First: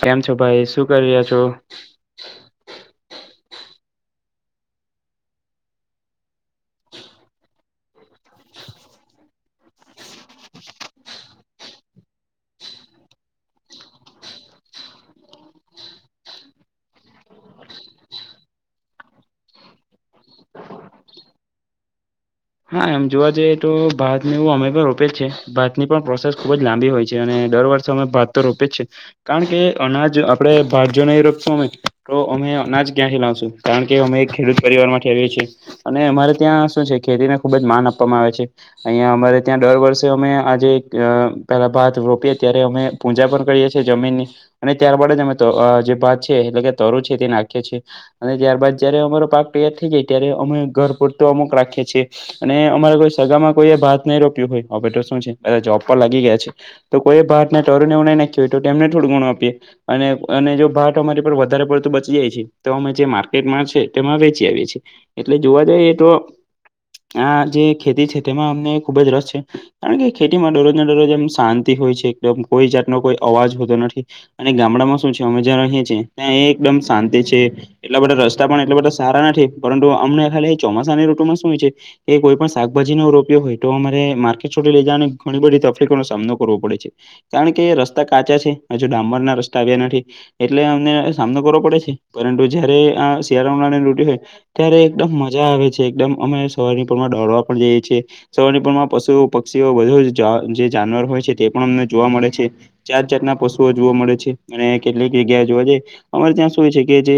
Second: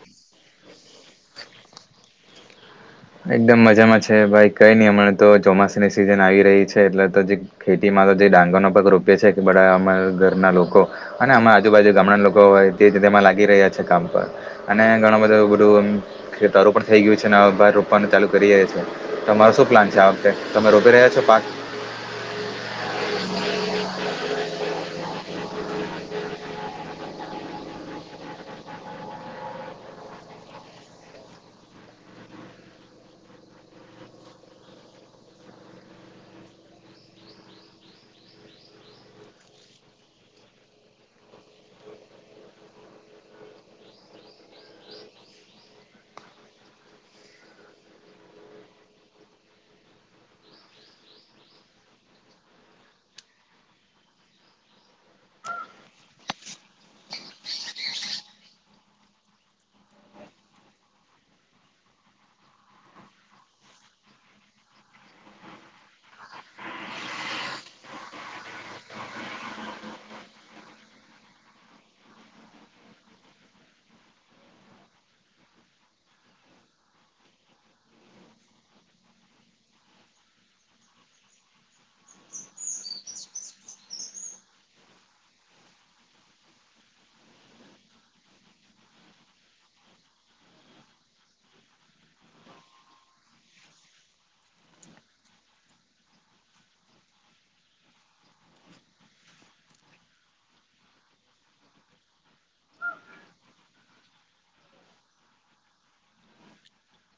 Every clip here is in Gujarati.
કેમ છો ભાઈ શું કરી રહ્યા છો. એકદમ મજામાં છે ભાઈ કઈ નહી હમણાં તો ચોમાસાની સિઝન આવી રહી છે એટલે તો જે ખેતીમાં તો જે ડાંગરનો પાક રોપયો છે કે બધા અમા ઘરના લોકો અને આમે આજુબાજુ ગામડા લોકો હો તે તેમાં લાગી રહ્યા છે કામ પર. અને ઘણ બધું એવું બધું ખેતરુ પણ થઇ ગયું છે ને હવે ભાત રો પવાનું ચાલુ કરીએ છીએ તમારો શું પ્લાન છે આ વખતે તમે રોપી રહ્યા છો પાક? હા એમ જોવા જઈએ તો ભાતને એવું અમે પણ રોપે જ છે ભાત ની પણ પ્રોસેસ ખુબ જ લાંબી હોય છે અને દર વર્ષે સમય ભાત તો રોપે જ છે. કારણ કે અનાજ આપડે ભાત જો નહી રોપસું અમે તો અમે અનાજ ક્યાંથી લાવશું. કારણ કે અમે એક ખેડૂત પરિવાર માંથી આવીએ છીએ અને અમારે ત્યાં શું છે ખેતીને ખૂબ જ માન આપવામાં આવે છે. અહિયા અમારે ત્યાં દર વર્ષે અમે આજે પેલા ભાત રોપીએ ત્યારે અમે પૂંજા પણ કરીએ છીએ જમીનની. અને ત્યારબાદ જ અમે જે ભાત છે એટલે કે તરું છે તે નાખીએ છીએ અને જ્યારબાદ જયારે અમારો પાક તૈયાર થઇ જાય ત્યારે અમે ઘર પૂરત અમુક રાખીએ છીએ. અને અમારે કોઈ સગામાં કોઈ એ ભાત નઈ રોપ્યું હોય અવે તો શું છે જોબ પર લાગી ગયા છે. તો કોઈ ભાત ને તરુ ને એવું નઈ નાખ્યું હોય તો તેમને થોડું ગણું આપીએ. અને અને જો ભાત અમારી પર વધારે પડતું બચી જાય છે તો અમે જે માર્કેટમાં છે તેમાં વેચી આવીએ છીએ. એટલે જોવા જઈએ તો આ જે ખેતી છે તેમાં અમને ખુબ જ રસ છે. કારણ કે ખેતીમાં દરરોજ ના દરોજ એમ શાંતિ હોય છે એકદમ કોઈ જાતનો કોઈ અવાજ હોતો નથી. અને ગામડામાં શું છે અમે જ્યાં રહીએ છીએ ત્યાં એ એકદમ શાંતિ છે. એટલા બધા રસ્તા પણ એટલા બધા સારા નથી પરંતુ અમને ખાલી ચોમાસાની ઋતુમાં શું છે કે કોઈ પણ શાકભાજી ને એવું રોપયો હોય તો અમારે માર્કેટ છોડી લઈ જવાને ઘણી બધી તકલીફો નો સામનો કરવો પડે છે. કારણ કે રસ્તા કાચા છે હજુ ડાંમરના રસ્તા આવ્યા નથી. એટલે અમને સામનો કરવો પડે છે પરંતુ જયારે આ શિયાળા ઉનાળાની ઋતુ હોય ત્યારે એકદમ મજા આવે છે એકદમ અમે સવારની પોર માં દોડવા પણ જઈએ છીએ. સવાર ની પોરમાં પશુઓ, પક્ષીઓ બધુ જા, જે જાનવર હોય છે, તે પણ અમને જોવા મળે છે. જાત-જાતના પશુઓ જોવા મળે છે અને કેટલીક જગ્યાએ જોવા જઈ અમારે ત્યાં શું છે કે જે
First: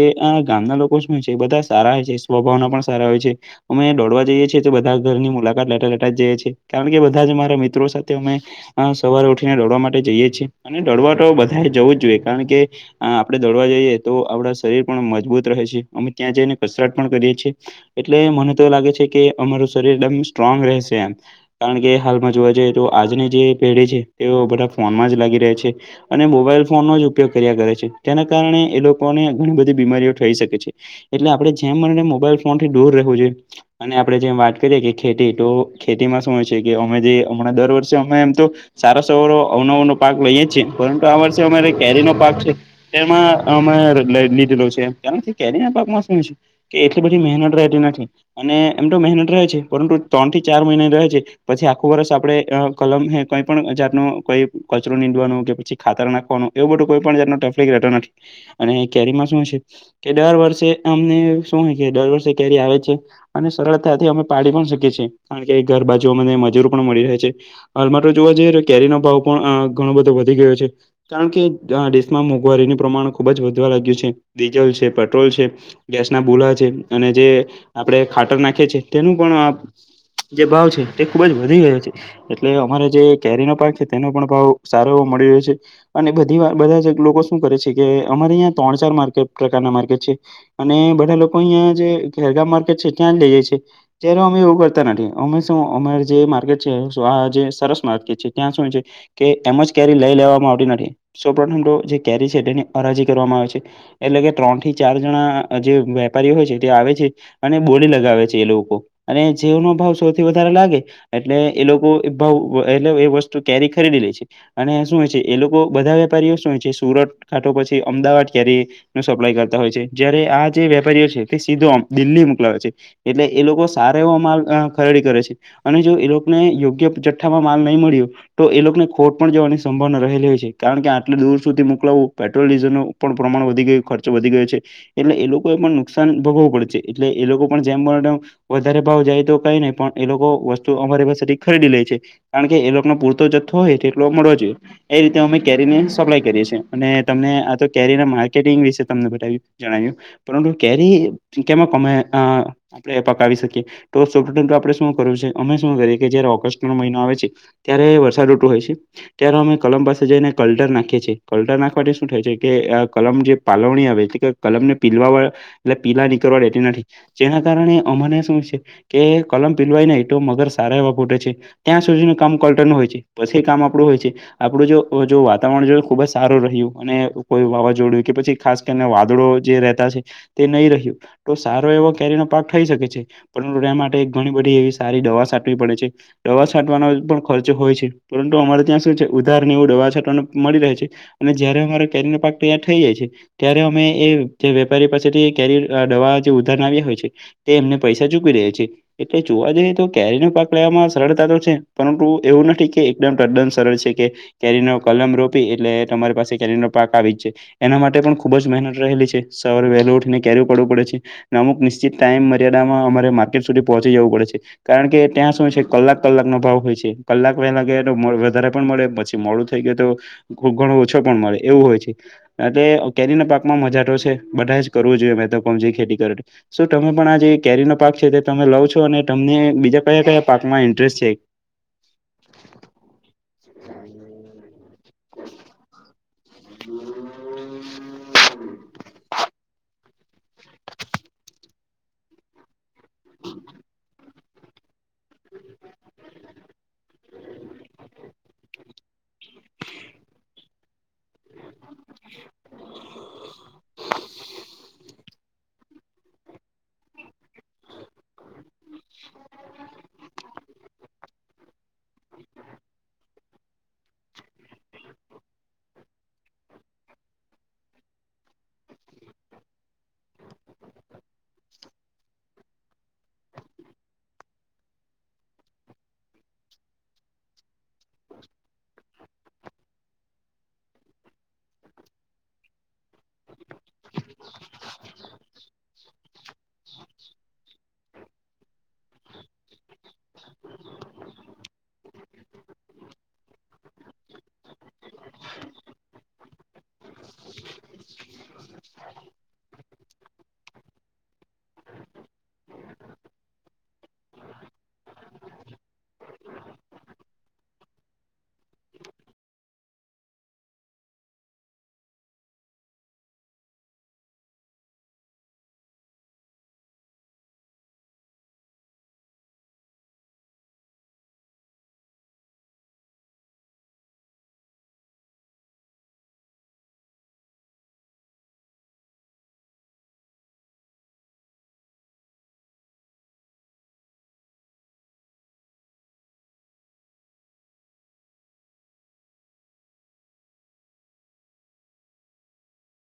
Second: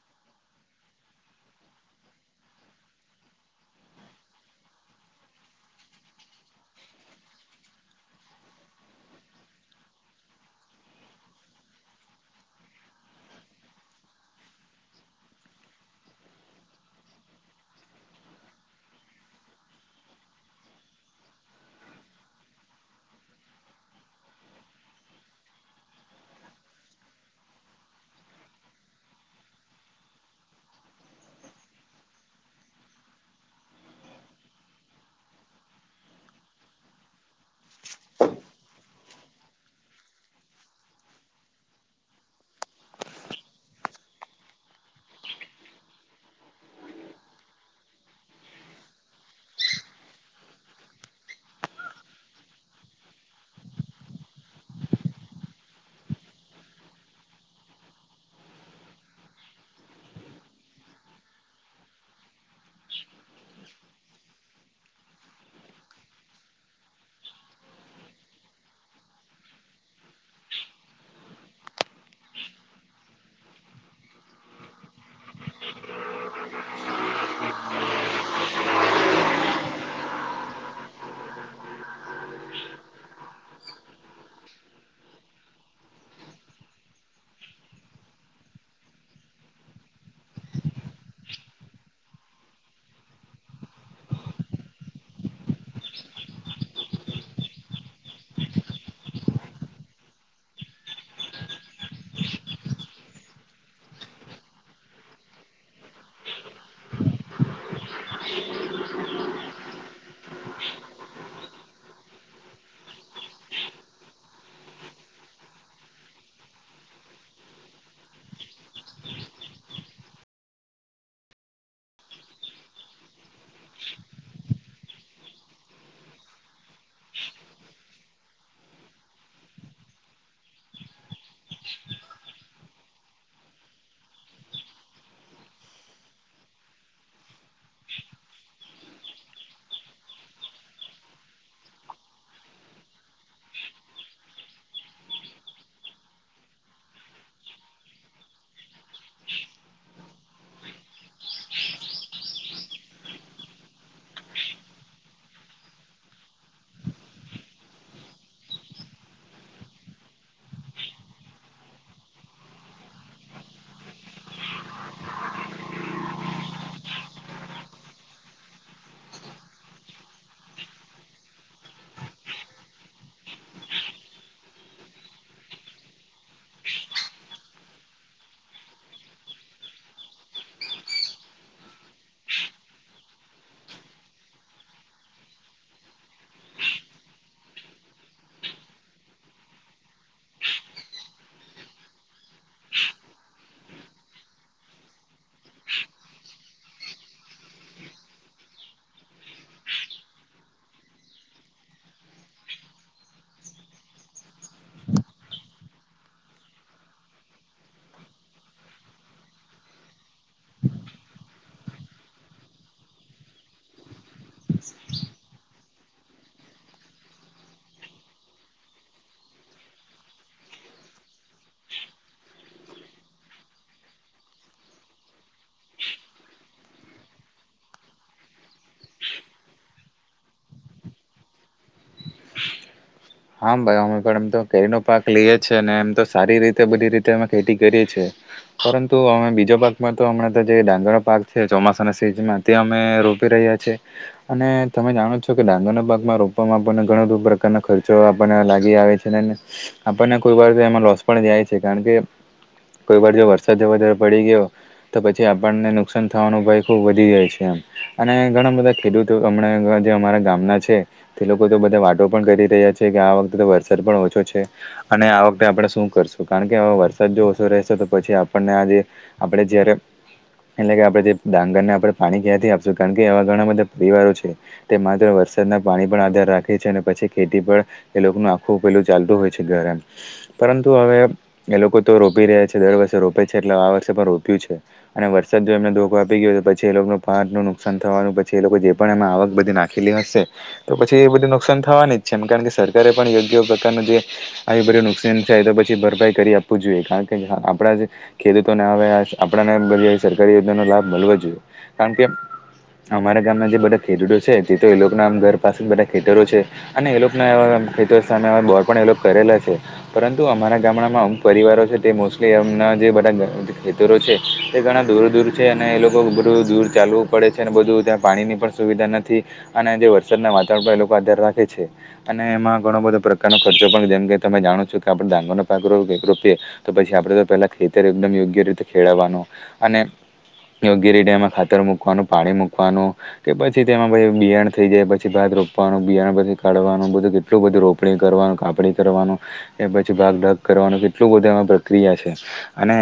ગામના લોકો શું છે, બધા સારા હોય છે સ્વભાવના પણ સારા હોય છે. અમે દોડવા જઈએ છીએ તો, બધા ઘરની મુલાકાત લેતા લેતા જઈ છે કારણ કે, બધા જ મારા મિત્રો સાથે અમે અ.. સવારે ઉઠીને દોડવા માટે જઈએ છીએ અને દોડવા તો બધાએ જવું જ જોઈએ, કારણ કે આપણે દોડવા જઈએ તો, આપણા શરીર પણ મજબૂત રહે છે, અમે ત્યાં જઈને કસરત પણ કરીએ છીએ. એટલે મને તો લાગે છે કે અમારું શરીર એકદમ સ્ટ્રોંગ રહેશે એમ કારણ કે, હાલમાં જોવા જઈએ તો આજની જે પેઢી છે, તેઓ બધા જ લાગી રહે છે. અને મોબાઈલ ફોનનો જ ઉપયોગ કર્યા કરે છે, જેના કારણે એ લોકોને ઘણી બધી બીમારીઓ થઈ શકે છે. એટલે આપણે જેમ બને ને મોબાઈલ ફોન થી દૂર રહેવું જોઈએ. અને આપડે જેમ વાત કરીએે કે ખેતી તો ખેતીમાં શું હોય છે કે, અમે જે હમણાં દર વર્ષે અમે એમ તો સારા, સવારો અવનોવનો પાક લઈએ છીએ, પરંતુ આ વર્ષે અમારે કેરી નો પાક છે એમાં અમે લ, લીધેલો છે કારણ કે, કેરી પાકમાં શું છે? કે એટલી બધી મહેનત રહેતી નથી અને એમ તો મહેનત રહે છે, પરંતુ ત્રણ થી ચાર મહિના રહે છે. પછી આખું વર્ષ આપડે કલમ કઈ પણ જાત નો કોઈ કચરો નીંદવાનું કે પછી ખાતર નાખવાનું એવું બધું કોઈ પણ જાતનો તફલીક રહેતો નથી અને કેરીમાં શું છે કે દર વર્ષે અમને શું હોય કે દર વર્ષે કેરી આવે છે. અને સરળતાથી અમે પાડી પણ શકીએ છીએ, કારણ કે, ઘર બાાજુ અમને મજૂર પણ મળી રહે છે. હાલ મા તો જોવા જઈએ, તો કેરીનો ભાવ પણ અ.. ઘણો બધો વધી ગયો છે. કારણ કે, આ દેશમાં મોંઘવારીનું પ્રમાણ ખુબ જ વધવા લાગ્યું છે, ડીઝલ છે, પેટ્રોલ છે. ગેસ ના બુલો છે અને જે આપણે ખાતર નાખીએ છે તેનું પણ આ જે ભાવ છે, તે ખુબ જ વધી ગયો છે. એટલે અમારે જે કેરીનો પાક છે, તેનો પણ ભાવ સારો એવો મળી રહ્યો છે. અને બધી વાર બધા જ લોકો શું કરે છે કે, અમારે અયા ત્રણ-ચાર માર્કેટ પ્રકારના માર્કેટ છે. અને બધા લોકો અહિયાં જે ખેરગામ માર્કેટ છે, ત્યાં જ લઈએ છે. જયારે અમે એવું કરતા નથી, અમે શું અમારે જે માર્કેટ છે, સ્વા જે સરસ માર્કેટ છે, ત્યાં શું છે કે એમ જ કેરી લઈ લેવામાં આવતી નથી, સૌપ્રથમ તો જે કેરી છે તેની હરાજી કરવામાં આવે છે. એટલે કે ત્રણ થી ચાર જણા જે વેપારીઓ હોય છે તે આવે છે અને બોલી લગાવે છે એ લોકો અને જેનો ભાવ સૌથી વધારે લાગે એટલે એ લોકો એ ભાવ એટલે એ વસ્તુ કેરી ખરીદી લે છે. અને શું હોય છે એ લોકો બધા વેપારીઓ શું હોય છે, સુરત કાતો પછી અમદાવાદ કેરી નું સપ્લાય કરતા હોય છે, જયારે આ જે વેપારીઓ છે, તે સીધો દિલ્હી મોકલાવે છે, એટલે એ લોકો સારા એવો માલ ખરીદી કરે છે. અને જો એ લોકોને યોગ્ય જથ્થામાં માલ નહીં મળીયો તો એ લોકોને ખોટ પણ જવાની સંભાવના રહેલી હોય છે, કારણ કે, આટલી દૂર સુધી મોકલાવું, પેટ્રોલ-ડીઝલ નું પણ પ્રમાણ વધી ગયું, ખર્ચો વધી ગયો છે એટલે એ લોકો એમાં નુકસાન ભોગવવું પડે છે. તો એ લોકો પણ જેમ મળે એમ વધારે ભાવ જાય તો કઈ નહી, પણ એ લોકો વસ્તુ અમારી પાસેથી ખરીદી લે છે કારણ કે, એ લોકોને પૂર તો જથ્થો હોય તેટલો મળવો જોઈએ, તો એ રીતે અમે કેરીને સપ્લાય કરીએ છીએ અને તમને આ તો કેરીના માર્કેટિંગ વિશે તમને બતાવ્યું. જણાવ્યું, પરંતુ કેરી કેમા કમાયા તા આપણેે પકાવી શકીએ, તો [unintelligible] આપણે શું કરું છે અમે શું કરીએ કે, જયારે ઓગસ્ટ નો મહિનો આવે છે. ત્યારે વરસાદ ઋતુ હોય છે. ત્યારે અમે કલમ પાસે જઈને કલ્ટર નાખીએ છીએ, કલટર નાખવા થી શું થાય છે કે આ કલમ જે પાલવણી આવે છે તે કલમ ને પીલવા વાળા એટલે પીલા નીકળવા દેતી નથી, જેના કારણે અમાને શું છે? કે કલમ પીલવાય ને એ તો મગર સારા એવા પૂટે છે. ત્યાં સુધીનું કામ કલ્ટનું હોય છે, પછી એ કામ આપણું હોય છે. આપડું જો જો વાતાવરણ જોય ખુબ જ સારું રહ્યું અને કોઈ વાવાઝોડું કે પછી ખાસ... વાદળો જે રેતા છે. તે નહી રહ્યું તો સારો એવો કેરીનો પાક થઈ શકે છે. પરંતુ એ માટે ઘણી બધી એવી સારી દવા સાટવી પડે છે, દવા સાટવાનો પણ... ખર્ચો હોય છે. પરંતુ અમારે ત્યાં શું છે, ઉધાર ને એવું દવા છાટવાને મળી રહે છે... અને જયારે અમારો કેરીનો પાક તૈયાર થઇ જાય છે. ત્યારે અમે એ જે વેપારી પાસેથી કેરી દવા જે ઉધાર આવ્યા હોય છે. એમને પૈસા ચુકવી રહ્યા છે. એટલે જોવા જઈએ તો કેરીનો પાક લેવામાં સરળતા તો છે, પરંતુ એવું નથી કે એકદમ તદ્દન સરળ છે, કે... કેરીનો કલમ રોપી એટલે તમારી પાસે કેરીનો પાક આવી જાય. એના માટે પણ ખુબ જ મહેનત રહેલી છે, સવારે વહેલી ઉઠીને કેયું પાડવું પડે છે. અમુક નિશ્ચિત ટાઈમ મર્યાદામાં અમારે માર્કેટ સુધી પહોંચી જવું પડે છે, કારણ કે ત્યાં સુ... કલાક કલાક નો ભાવ હોય છે, કલાક વહેલા ગયા તો વધારે પણ મળે પછી મોડું થઈ ગય તો... ઘણો ઓછો પણ મળે એવું હોય છે. એટલે કેરીના પાકમાં મજાટો છે, બધા જ કરવું જોઈએ મેં તો કોમ જે ખેતી તો... શું તમે પણ આ જે કેરીનો પાક છે, તે તમે લાવ છો અને તમને બીજા કયા કયા પાકમાં ઇન્ટરેસ્ટ છે. હા ભાઈ અમે પણ એમ તો કેરીનો પાક લઈએ છે ને એમ તો... સારી રીતે બધી રીતે અમે ખેતી કરીએ છે. પરંતુ અમે બીજો પાક... માં તો હમણાં તો જે ડાંગર પાક છે ચોમાસાના સીઝનમાં તે અમે રોપી રહ્યા છે. અને તમે જાણો છો કે ડાંગર ના ભાગમાં રોપમાં આપણને ઘણા બધુ પ્રકારના ખર્ચ... આપણને આવે છે, આપણને કોઈ વાર એમાં રસ... પણ જાય છે કારણ કે, કોઈ વાર જો વરસાદ વધારે પડી ગયો પણ... તો પછી આપણને નુકસાન થવાનો ભય ખૂબ વધી જાય છે એમ અને ઘણા બધા ખેડૂત... હમણાં જે અમારા ગામના છે, તે લોકો તો બધા વાતો પણ કરી રહ્યા છે. કે આ વખતેતો વરસાદ પણ ઓછો છે. અને આ વખતે આપણે શું કરશું? કારણ કે વરસાદ જો ઓછો રહેશે તો પછી આપણને આ જે... આપડે જ્યારે. એટલે કે આપણે જે ડાંગરને આપણે પાણી ક્યાંથી આપશું કારણ કે, એવા ઘણા બધા પરિવારો છે. તે માત્ર વરસાદના પાણી પણ આધાર રાખે છે અને પછી ખેતી પણ... એ લોકનું આખું પેલું ચાલતું હોય છે, ગરાન... પરંતુ હવે એ લોકો તો રોપી રહ્યા છે, દર વર્ષે રોપે છે, એટલે આ વર્ષે પણ રોપ્યું છે. અને વરસાદ જો એમને ધોખો આપી ગયો તો પછી એ લોકો પાક નુકસાન થવાનું પછી એ લોકો જે પણ એમાં આવક બધી નાખી. ખીલી હશે. તો પછી એ બધું નુકસાન થવાની જ છે એમ કારણ કે સરકારે પણ યોગ્ય પ્રકારનું જે... આવી બધી નુકસાન થાય તો પછી ભરપાઈ કરી આપવું જોઈએ કારણ કે આપણા જે... ખેડૂતોને હવે આપને બધી સરકારી યોજનાનો લાભ મળવો જોઈએ. કારણ કે... અમારા ગામના જે બધા ખેડૂતો છે તે તો એ લોકોના આમ ઘર પાસે જ બધા ખેતરો છે અને એ લોકો... ખેતરો સામે બોર પણ એ લોકો કરેલા... પરંતુ અમારા ગામડામાં અમુક પરિવારો છે તે મોસ્ટલી એમના જે બધા ઘર... ખેતરો છે. તે ઘણા દૂર દૂર છે અને એ લોકો બધું દૂર ચાલવું પડે છે, અને બધું ત્યાં પાણીની પણ.... સુવિધા નથી. અને જે વરસાદના વાતાવરણ પર એ લોકો આધાર રાખે છે. અને એમાં ઘણો બધો પ્રકારનો ખર્ચો પણ જેમ કે તમે જાણો છો કે આપણે ડાંગરનો પાક રોપે રોપિયે. તો પછી આપડે તો પેલા ખેતર એકદમ યોગ્ય રીતે ખેડવવાનું અને.... યોગ્ય રીતે એમાં ખાતર મૂકવાનું પાણી મૂકવાનું... કે પછી તેમાં પછી બિયાણ થઈ જાય પછી ભા રોપવાનું બિયણ પછી કાઢવાનું બી કે કેટલું બધું રોપણી કરવાનું કાપણી કરવાનું. એ પછી ભાગઢાગ કરવાનું કેટલું બધું એમાં પ્રક્રિયા છે, અને